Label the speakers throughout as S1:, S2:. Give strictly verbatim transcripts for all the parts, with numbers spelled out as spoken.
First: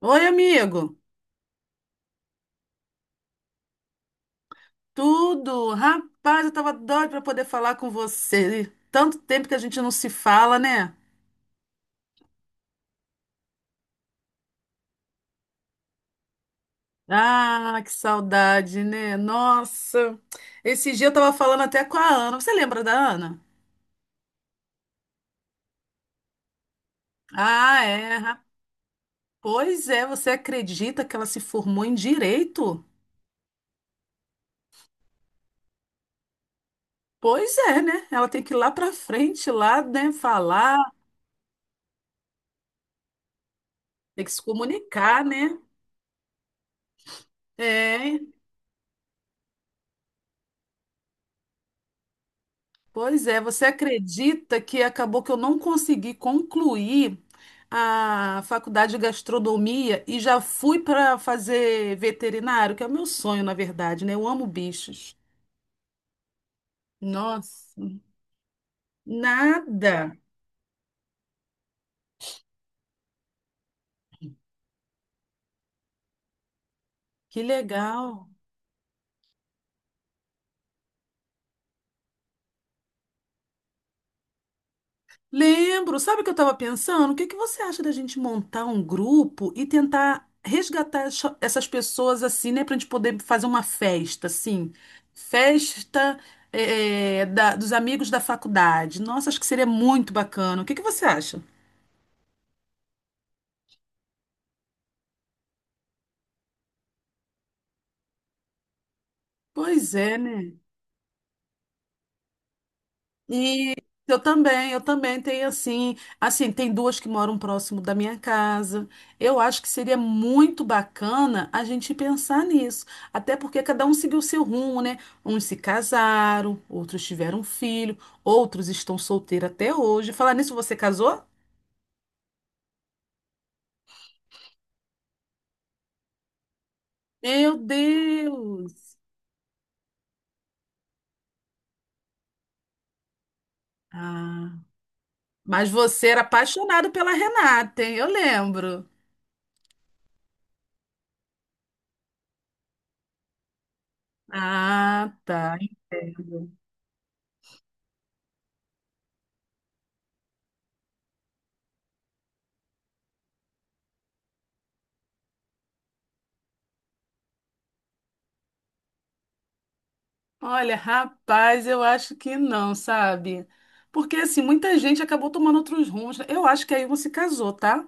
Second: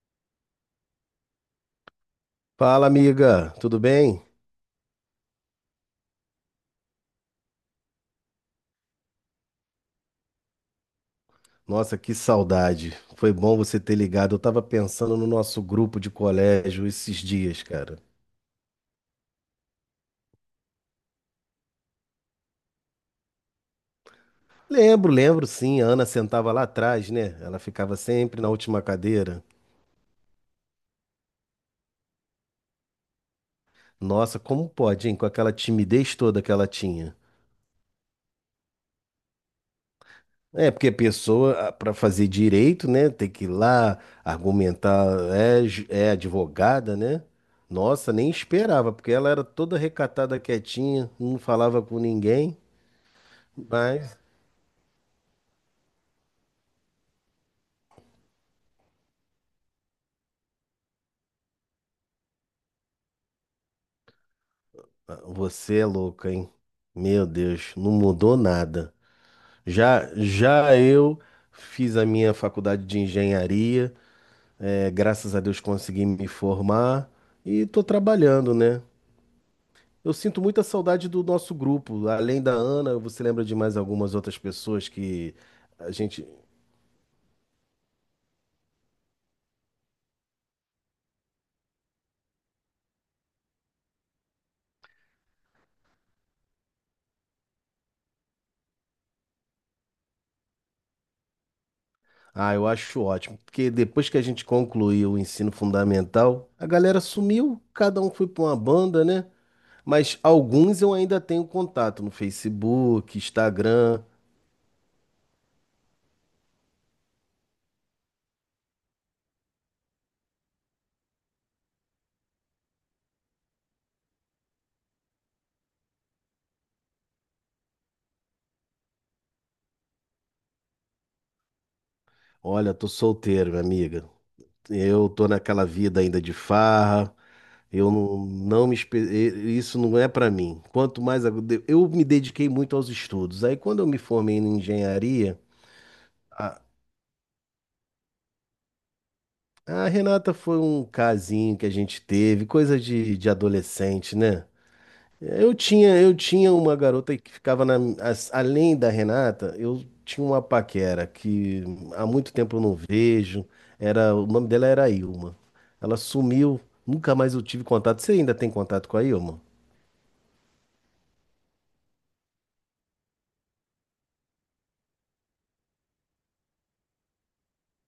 S1: Oi, amigo.
S2: Fala, amiga, tudo bem?
S1: Tudo? Rapaz, eu tava doida para poder falar com você. Tanto tempo que a gente não se fala, né?
S2: Nossa, que saudade. Foi bom você ter ligado. Eu tava pensando no nosso grupo de colégio esses dias,
S1: Ah, que
S2: cara.
S1: saudade, né? Nossa. Esse dia eu tava falando até com a Ana. Você lembra da Ana?
S2: Lembro, lembro sim. A Ana sentava lá atrás, né? Ela
S1: Ah,
S2: ficava
S1: é.
S2: sempre
S1: ra-
S2: na última cadeira.
S1: Pois é, você acredita que ela se formou em direito?
S2: Nossa, como pode, hein? Com aquela timidez toda que ela tinha.
S1: Pois é, né? Ela tem que ir lá pra frente, lá, né,
S2: É,
S1: falar,
S2: porque a pessoa, para fazer direito, né, tem que ir lá
S1: tem que se
S2: argumentar,
S1: comunicar, né?
S2: é, ju- é advogada, né? Nossa,
S1: É.
S2: nem esperava, porque ela era toda recatada, quietinha, não falava com ninguém.
S1: Pois é, você
S2: Mas
S1: acredita que acabou que eu não consegui concluir a faculdade de gastronomia e já fui para fazer veterinário, que é o meu sonho, na verdade, né? Eu amo bichos.
S2: você é louco, hein? Meu Deus,
S1: Nossa,
S2: não mudou nada.
S1: nada.
S2: Já, já eu fiz a minha faculdade de engenharia, é, graças a Deus consegui me formar
S1: Que
S2: e tô
S1: legal.
S2: trabalhando, né? Eu sinto muita saudade do nosso grupo. Além da Ana, você lembra de mais algumas outras pessoas que a
S1: Lembro, sabe o
S2: gente.
S1: que eu estava pensando? O que que você acha da gente montar um grupo e tentar resgatar essa- essas pessoas assim, né, para a gente poder fazer uma festa, assim, festa eh, eh, da- dos amigos da faculdade. Nossa, acho que seria muito bacana. O que que você acha?
S2: Ah, eu acho ótimo, porque depois que a gente concluiu o ensino fundamental, a galera sumiu, cada um foi pra uma banda, né?
S1: Pois é,
S2: Mas
S1: né?
S2: alguns eu ainda tenho contato no Facebook,
S1: E
S2: Instagram.
S1: eu também, eu também tenho assim, assim, tem duas que moram próximo da minha casa. Eu acho que seria muito bacana a gente pensar nisso, até porque cada um seguiu seu rumo, né? Uns se casaram, outros tiveram filho, outros estão solteiros até hoje. Falar nisso, você casou?
S2: Olha, tô solteiro, minha amiga. Eu tô naquela vida ainda de farra.
S1: Meu
S2: Eu não, não me espe-
S1: Deus!
S2: e- Isso não é pra mim. Quanto mais eu eu me dediquei muito aos estudos. Aí quando eu me formei
S1: Ah,
S2: em engenharia,
S1: mas você era
S2: a,
S1: apaixonado pela Renata, hein? Eu lembro.
S2: a Renata foi um casinho que a gente teve, coisa de, de adolescente, né?
S1: Ah,
S2: Eu
S1: tá.
S2: tinha, eu tinha uma garota que ficava na, as- além da Renata. Eu tinha uma paquera que há muito tempo eu não vejo. Era, o nome dela era Ilma. Ela sumiu, nunca mais eu tive contato. Você ainda tem contato com a Ilma?
S1: Olha, rapaz, eu acho que não, sabe? Porque assim, muita gente acabou tomando outros rumos, né? Eu acho que a Ilma se casou, tá?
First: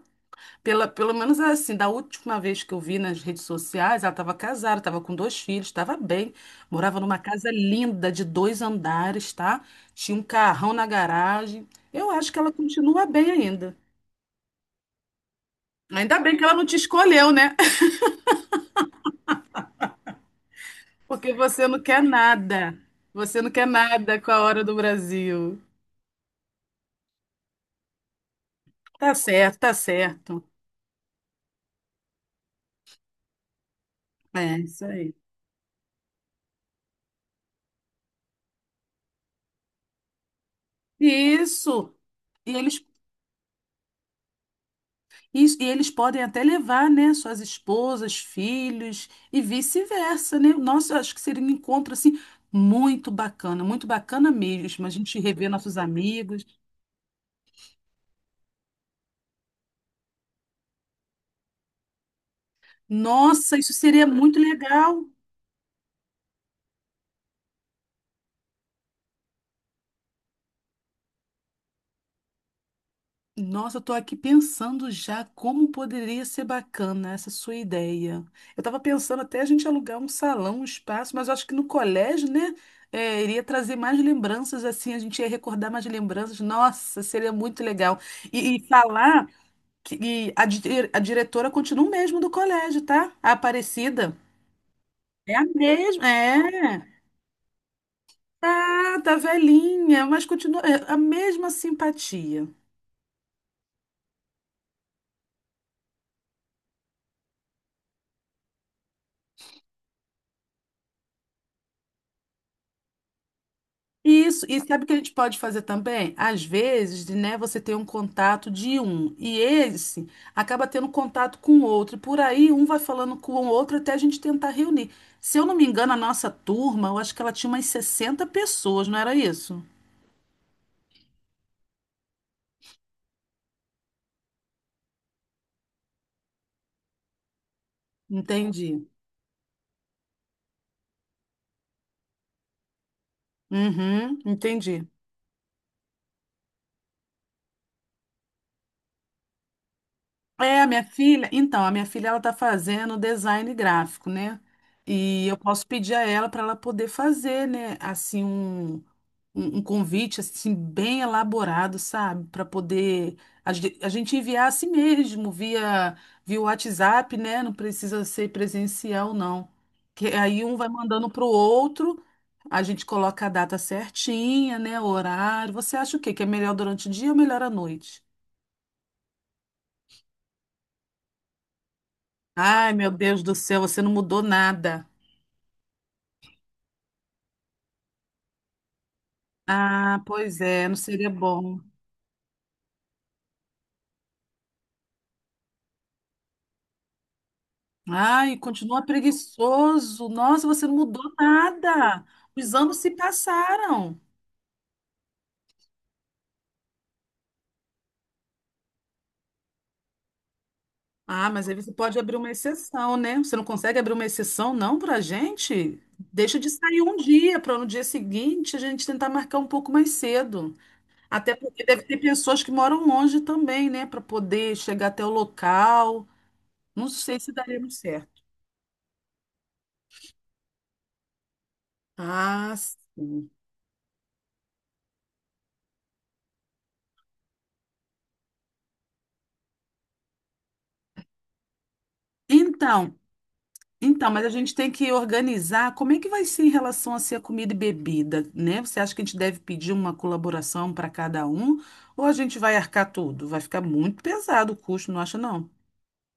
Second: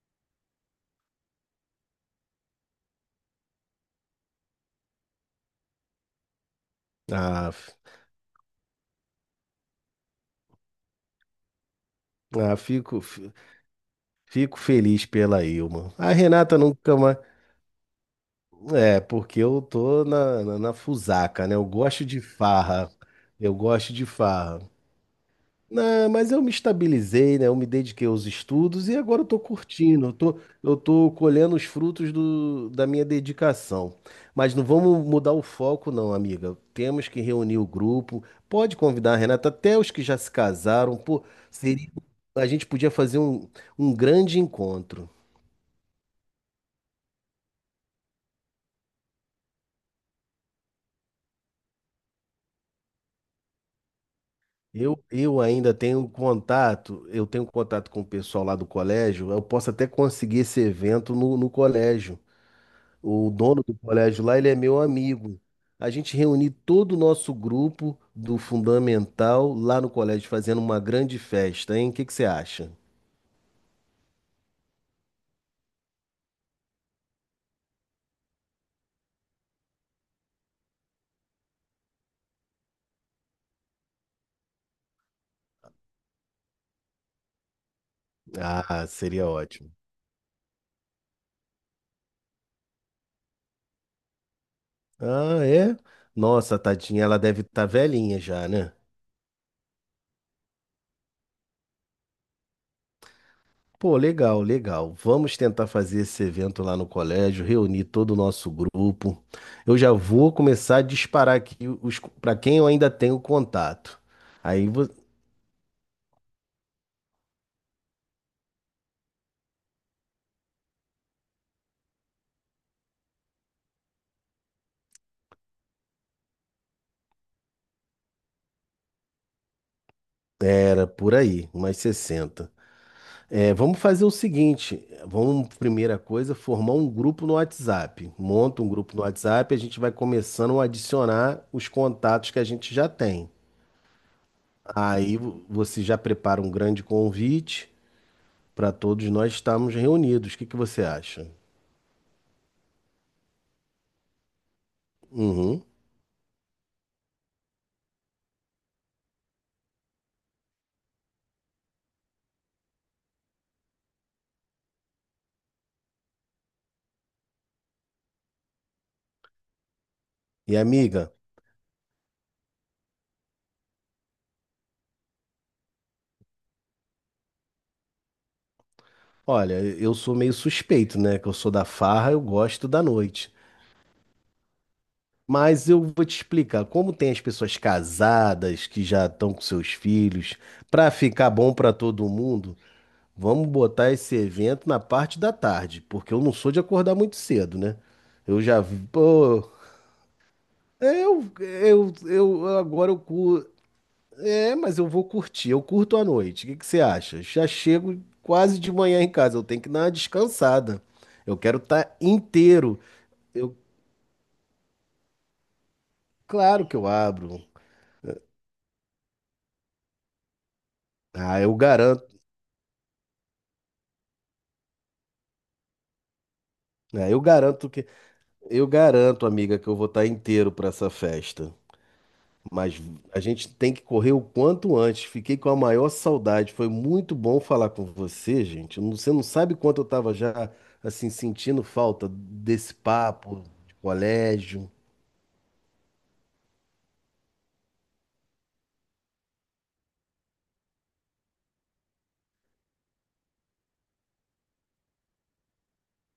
S1: Pela, pelo menos assim, da última vez que eu vi nas redes sociais, ela estava casada, estava com dois filhos, estava bem. Morava numa
S2: Ah,
S1: casa
S2: f-
S1: linda de dois andares, tá? Tinha um carrão na garagem. Eu acho que ela
S2: ah, fico,
S1: continua bem
S2: f-
S1: ainda.
S2: fico feliz pela Ilma. A
S1: Ainda bem que ela
S2: Renata
S1: não te
S2: nunca mais.
S1: escolheu, né?
S2: É, porque eu tô na, na, na
S1: Porque
S2: fusaca, né? Eu
S1: você não quer
S2: gosto de
S1: nada.
S2: farra.
S1: Você não
S2: Eu
S1: quer
S2: gosto de
S1: nada com a
S2: farra.
S1: hora do Brasil.
S2: Não, mas eu me estabilizei, né? Eu me dediquei aos estudos e
S1: Tá
S2: agora eu tô
S1: certo, tá
S2: curtindo, eu tô,
S1: certo.
S2: eu tô colhendo os frutos do, da minha dedicação. Mas
S1: É,
S2: não
S1: isso
S2: vamos
S1: aí.
S2: mudar o foco, não, amiga. Temos que reunir o grupo. Pode convidar a Renata, até os que já se casaram. Pô, seria,
S1: Isso.
S2: a
S1: E
S2: gente
S1: eles,
S2: podia fazer um, um grande encontro.
S1: isso- e eles podem até levar, né, suas esposas, filhos e vice-versa, né? Nossa, eu acho que seria um encontro assim muito bacana, muito bacana mesmo. A
S2: Eu,
S1: gente
S2: eu
S1: rever
S2: ainda
S1: nossos
S2: tenho
S1: amigos.
S2: contato, eu tenho contato com o pessoal lá do colégio. Eu posso até conseguir esse evento no, no colégio. O
S1: Nossa,
S2: dono
S1: isso
S2: do
S1: seria
S2: colégio
S1: muito
S2: lá, ele é meu
S1: legal.
S2: amigo. A gente reuniu todo o nosso grupo do Fundamental lá no colégio, fazendo uma grande festa, hein? O que que você acha?
S1: Nossa, eu tô aqui pensando já como poderia ser bacana essa sua ideia. Eu tava pensando até a gente alugar um salão, um espaço, mas eu acho que no colégio, né, é, iria trazer mais lembranças, assim, a gente ia recordar mais lembranças. Nossa, seria muito legal. E, e
S2: Ah,
S1: falar
S2: seria ótimo.
S1: que e a, di- a diretora continua o mesmo do colégio, tá? A Aparecida. É a
S2: Ah, é?
S1: mesma, é.
S2: Nossa, tadinha, ela deve estar velhinha já, né?
S1: Tá, tá velhinha, mas continua é, a mesma simpatia.
S2: Pô, legal, legal. Vamos tentar fazer esse evento lá no colégio, reunir todo o nosso grupo. Eu já vou começar a disparar aqui os para quem eu ainda tenho contato.
S1: Isso, e
S2: Aí
S1: sabe o
S2: vo-
S1: que a gente pode fazer também? Às vezes, né, você tem um contato de um e esse acaba tendo contato com o outro, e por aí um vai falando com o outro até a gente tentar reunir. Se eu não me engano, a nossa turma, eu acho que ela tinha umas sessenta pessoas, não era isso?
S2: Era por aí, umas sessenta. É, vamos fazer o seguinte, vamos, primeira coisa, formar um grupo no WhatsApp. Monta um
S1: Entendi.
S2: grupo no WhatsApp, a gente vai começando a adicionar os contatos que a gente já tem.
S1: Uhum, entendi.
S2: Aí vo- você já prepara um grande convite para todos nós estarmos reunidos. O que que
S1: É, a minha
S2: você acha?
S1: filha, então, a minha filha ela tá fazendo design gráfico, né? E eu
S2: Uhum.
S1: posso pedir a ela para ela poder fazer, né, assim um um, um convite assim bem elaborado, sabe, para poder a, ge- a gente enviar a si mesmo via via WhatsApp, né? Não precisa ser presencial, não. Que aí
S2: E
S1: um vai mandando
S2: amiga,
S1: pro outro, a gente coloca a data certinha, né? O horário. Você acha o quê? Que é melhor durante o dia ou melhor à noite?
S2: olha, eu sou meio suspeito, né? Que eu sou da farra, eu gosto
S1: Ai,
S2: da
S1: meu Deus
S2: noite.
S1: do céu, você não mudou nada.
S2: Mas eu vou te explicar como tem as pessoas casadas que já estão com seus
S1: Ah,
S2: filhos,
S1: pois é, não
S2: para
S1: seria
S2: ficar bom
S1: bom.
S2: para todo mundo, vamos botar esse evento na parte da tarde, porque eu não sou de acordar muito cedo, né?
S1: Ai,
S2: Eu já,
S1: continua
S2: vi- pô,
S1: preguiçoso. Nossa, você não mudou
S2: é, eu, eu,
S1: nada.
S2: eu
S1: Os anos se
S2: agora eu cu-
S1: passaram.
S2: é, mas eu vou curtir, eu curto à noite. O que que você acha? Já chego quase de manhã em casa, eu tenho que dar uma descansada.
S1: Ah,
S2: Eu
S1: mas aí
S2: quero
S1: você
S2: estar
S1: pode abrir uma
S2: inteiro.
S1: exceção, né? Você não
S2: Eu,
S1: consegue abrir uma exceção, não, pra gente? Deixa de
S2: claro que
S1: sair
S2: eu
S1: um dia,
S2: abro.
S1: para no dia seguinte a gente tentar marcar um pouco mais cedo. Até
S2: Ah, eu
S1: porque deve ter
S2: garanto,
S1: pessoas que moram longe também, né? Para poder chegar até o local. Não
S2: ah,
S1: sei
S2: eu
S1: se daria
S2: garanto
S1: muito
S2: que,
S1: certo.
S2: eu garanto, amiga, que eu vou estar inteiro para essa festa.
S1: Ah,
S2: Mas a
S1: sim.
S2: gente tem que correr o quanto antes. Fiquei com a maior saudade. Foi muito bom falar com você, gente. Não- Você não sabe quanto eu estava já assim sentindo falta desse
S1: Então,
S2: papo de
S1: Então, mas a gente
S2: colégio.
S1: tem que organizar como é que vai ser em relação a ser a comida e bebida, né? Você acha que a gente deve pedir uma colaboração para cada um ou a gente vai arcar tudo? Vai ficar muito pesado o custo, não acha não?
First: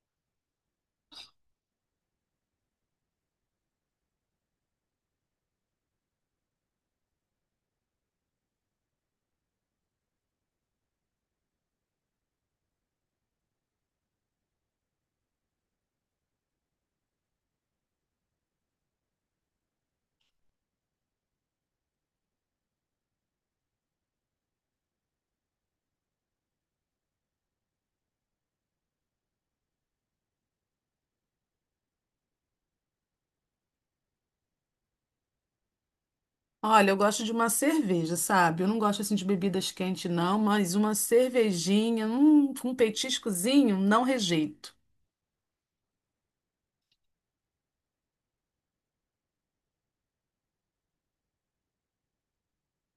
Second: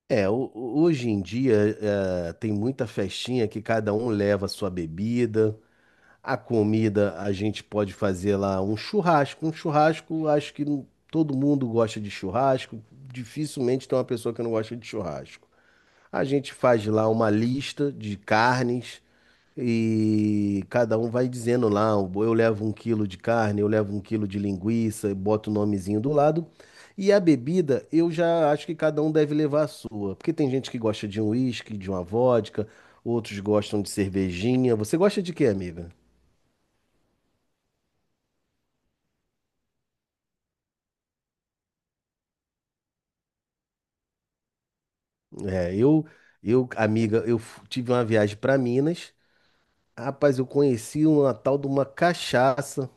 S2: É, ho- hoje em dia eh, tem muita festinha que cada um leva a sua bebida. A comida a gente pode fazer lá um churrasco. Um churrasco, acho que não- todo mundo gosta de churrasco. Dificilmente tem uma pessoa que não gosta de churrasco. A gente faz lá uma lista de carnes e cada um vai dizendo lá, eu levo um quilo de carne, eu levo um quilo de linguiça, e boto o nomezinho do lado. E a bebida, eu já acho que cada um deve levar a sua, porque tem gente que gosta de um uísque, de uma vodka, outros gostam de cervejinha. Você gosta de quê, amiga?
S1: Olha, eu gosto de uma cerveja, sabe? Eu não gosto assim de bebidas quentes não, mas uma cervejinha, hum, com um petiscozinho, não rejeito.
S2: É, eu, eu, amiga, eu f- tive uma viagem para Minas. Rapaz, eu conheci uma tal de uma cachaça.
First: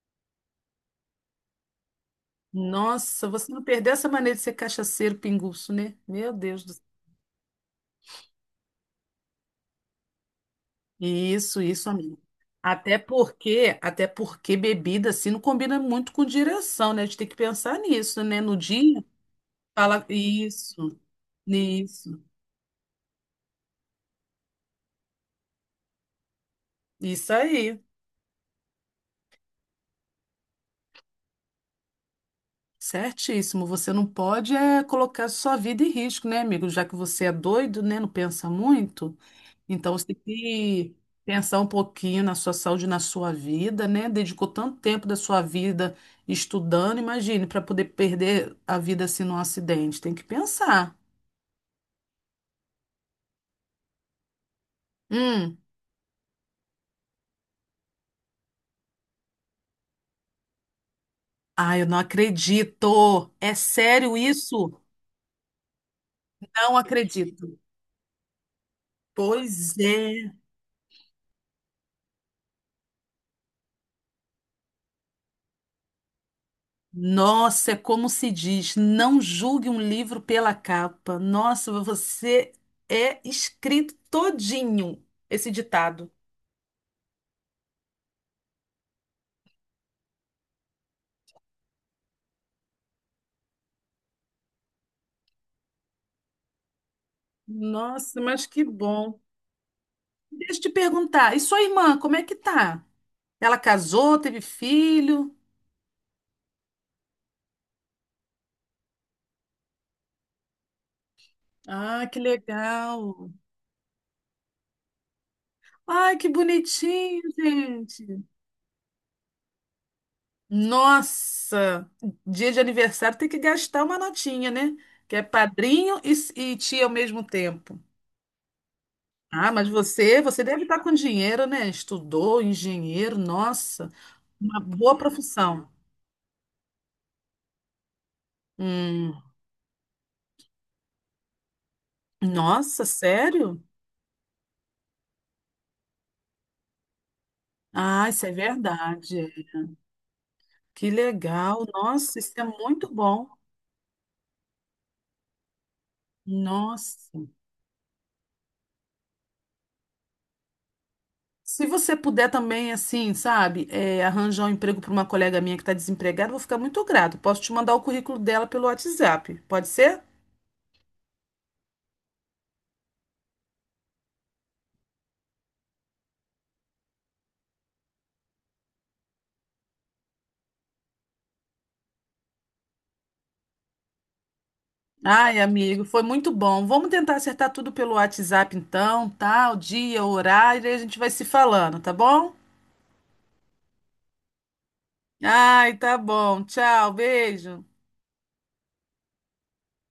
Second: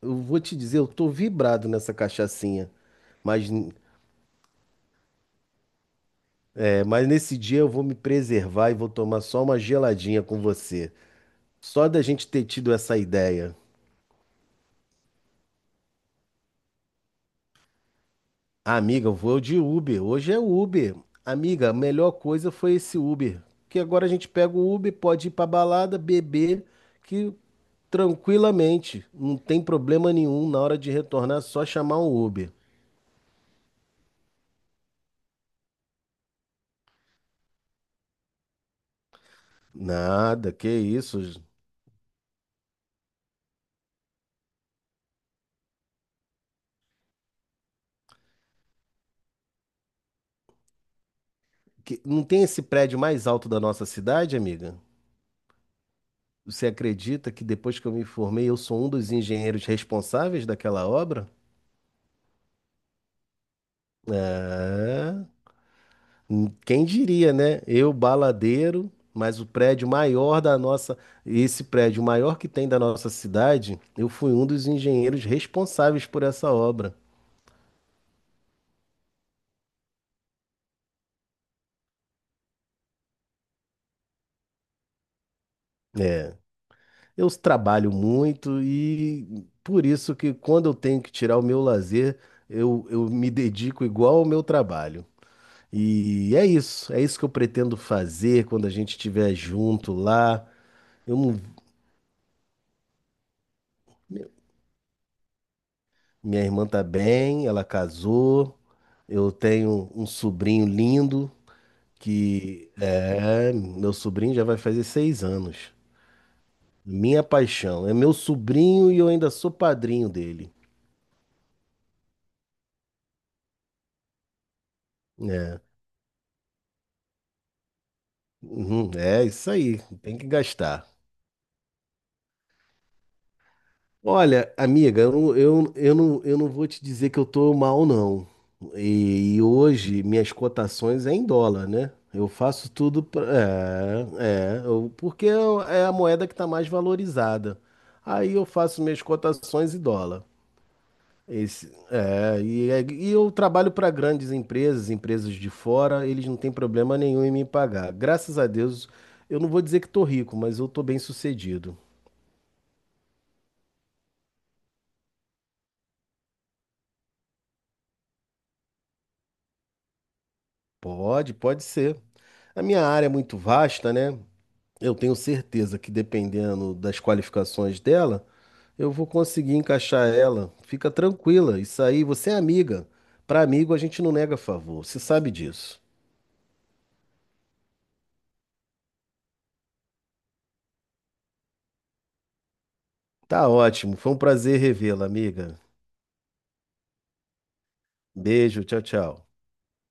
S2: Eu vou te dizer, eu tô vibrado nessa cachaçinha.
S1: Nossa,
S2: Mas,
S1: você não perdeu essa maneira de ser cachaceiro pinguço, né? Meu Deus do
S2: é, mas nesse dia eu vou me preservar e vou tomar só uma geladinha com você.
S1: Isso,
S2: Só
S1: isso,
S2: da
S1: amigo.
S2: gente ter tido
S1: Até
S2: essa ideia.
S1: porque, até porque bebida assim não combina muito com direção, né? A gente tem que pensar nisso, né? No
S2: Ah,
S1: dia,
S2: amiga, eu vou de Uber.
S1: fala
S2: Hoje é Uber.
S1: isso,
S2: Amiga, a melhor
S1: isso,
S2: coisa foi esse Uber. Que agora a gente pega o Uber, pode ir pra balada, beber,
S1: isso
S2: que
S1: aí.
S2: tranquilamente, não tem problema nenhum na hora de retornar, é só chamar um Uber.
S1: Certíssimo. Você não pode é, colocar sua vida em risco, né, amigo? Já que você é doido, né? Não pensa muito. Então você tem
S2: Nada, que
S1: que
S2: isso.
S1: pensar um pouquinho na sua saúde, na sua vida, né? Dedicou tanto tempo da sua vida estudando, imagine, para poder perder a vida assim num acidente. Tem que pensar.
S2: Que- não tem esse prédio mais alto da nossa cidade, amiga?
S1: Hum.
S2: Você acredita que depois que eu me formei, eu sou um dos engenheiros responsáveis daquela obra?
S1: Ai, eu não acredito. É sério isso?
S2: É. hum,
S1: Não
S2: Quem diria,
S1: acredito.
S2: né? Eu, baladeiro, mas o
S1: Pois
S2: prédio
S1: é.
S2: maior da nossa, esse prédio maior que tem da nossa cidade, eu fui um dos engenheiros responsáveis por essa obra.
S1: Nossa, é como se diz, não julgue um livro pela capa. Nossa, você é escrito todinho esse ditado.
S2: É. Eu trabalho muito e por isso que quando eu tenho que tirar o meu lazer, eu, eu me dedico igual ao meu trabalho. E é isso, é isso que eu pretendo
S1: Nossa, mas
S2: fazer
S1: que
S2: quando a gente
S1: bom.
S2: estiver junto lá.
S1: Deixa eu te
S2: Eu
S1: perguntar, e
S2: não-
S1: sua irmã, como é que tá? Ela casou, teve filho?
S2: Minha irmã tá bem, ela casou. Eu tenho um sobrinho lindo
S1: Ah, que
S2: que
S1: legal.
S2: é, meu sobrinho já vai fazer seis anos.
S1: Ai, que bonitinho,
S2: Minha paixão, é meu
S1: gente.
S2: sobrinho e eu ainda sou padrinho dele.
S1: Nossa, dia de aniversário tem que gastar uma notinha, né? Que é
S2: É,
S1: padrinho e, e tia ao mesmo tempo.
S2: uhum, é isso
S1: Ah, mas
S2: aí, tem
S1: você,
S2: que
S1: você deve estar
S2: gastar.
S1: com dinheiro, né? Estudou, engenheiro, nossa,
S2: Olha,
S1: uma boa
S2: amiga, eu, não-
S1: profissão.
S2: eu, eu, não, eu não vou te dizer que eu tô mal, não.
S1: Hum,
S2: E, e hoje minhas cotações é em dólar, né? Eu faço
S1: nossa,
S2: tudo pra,
S1: sério?
S2: é, é, eu- porque é é a moeda que tá mais valorizada.
S1: Ah, isso é
S2: Aí eu faço minhas
S1: verdade.
S2: cotações em dólar.
S1: Que legal,
S2: Esse,
S1: nossa, isso
S2: é,
S1: é
S2: e, é-
S1: muito
S2: E
S1: bom.
S2: eu trabalho para grandes empresas, empresas de fora, eles não têm problema
S1: Nossa.
S2: nenhum em me pagar. Graças a Deus, eu não vou dizer que tô rico, mas eu tô bem
S1: Se
S2: sucedido.
S1: você puder também, assim, sabe, é, arranjar um emprego para uma colega minha que está desempregada, eu vou ficar muito grato. Posso te mandar o currículo dela pelo WhatsApp, pode ser?
S2: Pode, pode ser. A minha área é muito vasta, né? Eu tenho certeza que dependendo das qualificações dela, eu vou conseguir encaixar ela. Fica tranquila, isso aí, você é amiga. Para amigo a gente não nega favor, você sabe
S1: Ai,
S2: disso.
S1: amigo, foi muito bom. Vamos tentar acertar tudo pelo WhatsApp, então, tá? O dia, o horário, e a gente vai se falando, tá bom?
S2: Tá ótimo, foi um prazer revê-la, amiga.
S1: Ai, tá bom. Tchau, beijo.
S2: Beijo, tchau, tchau.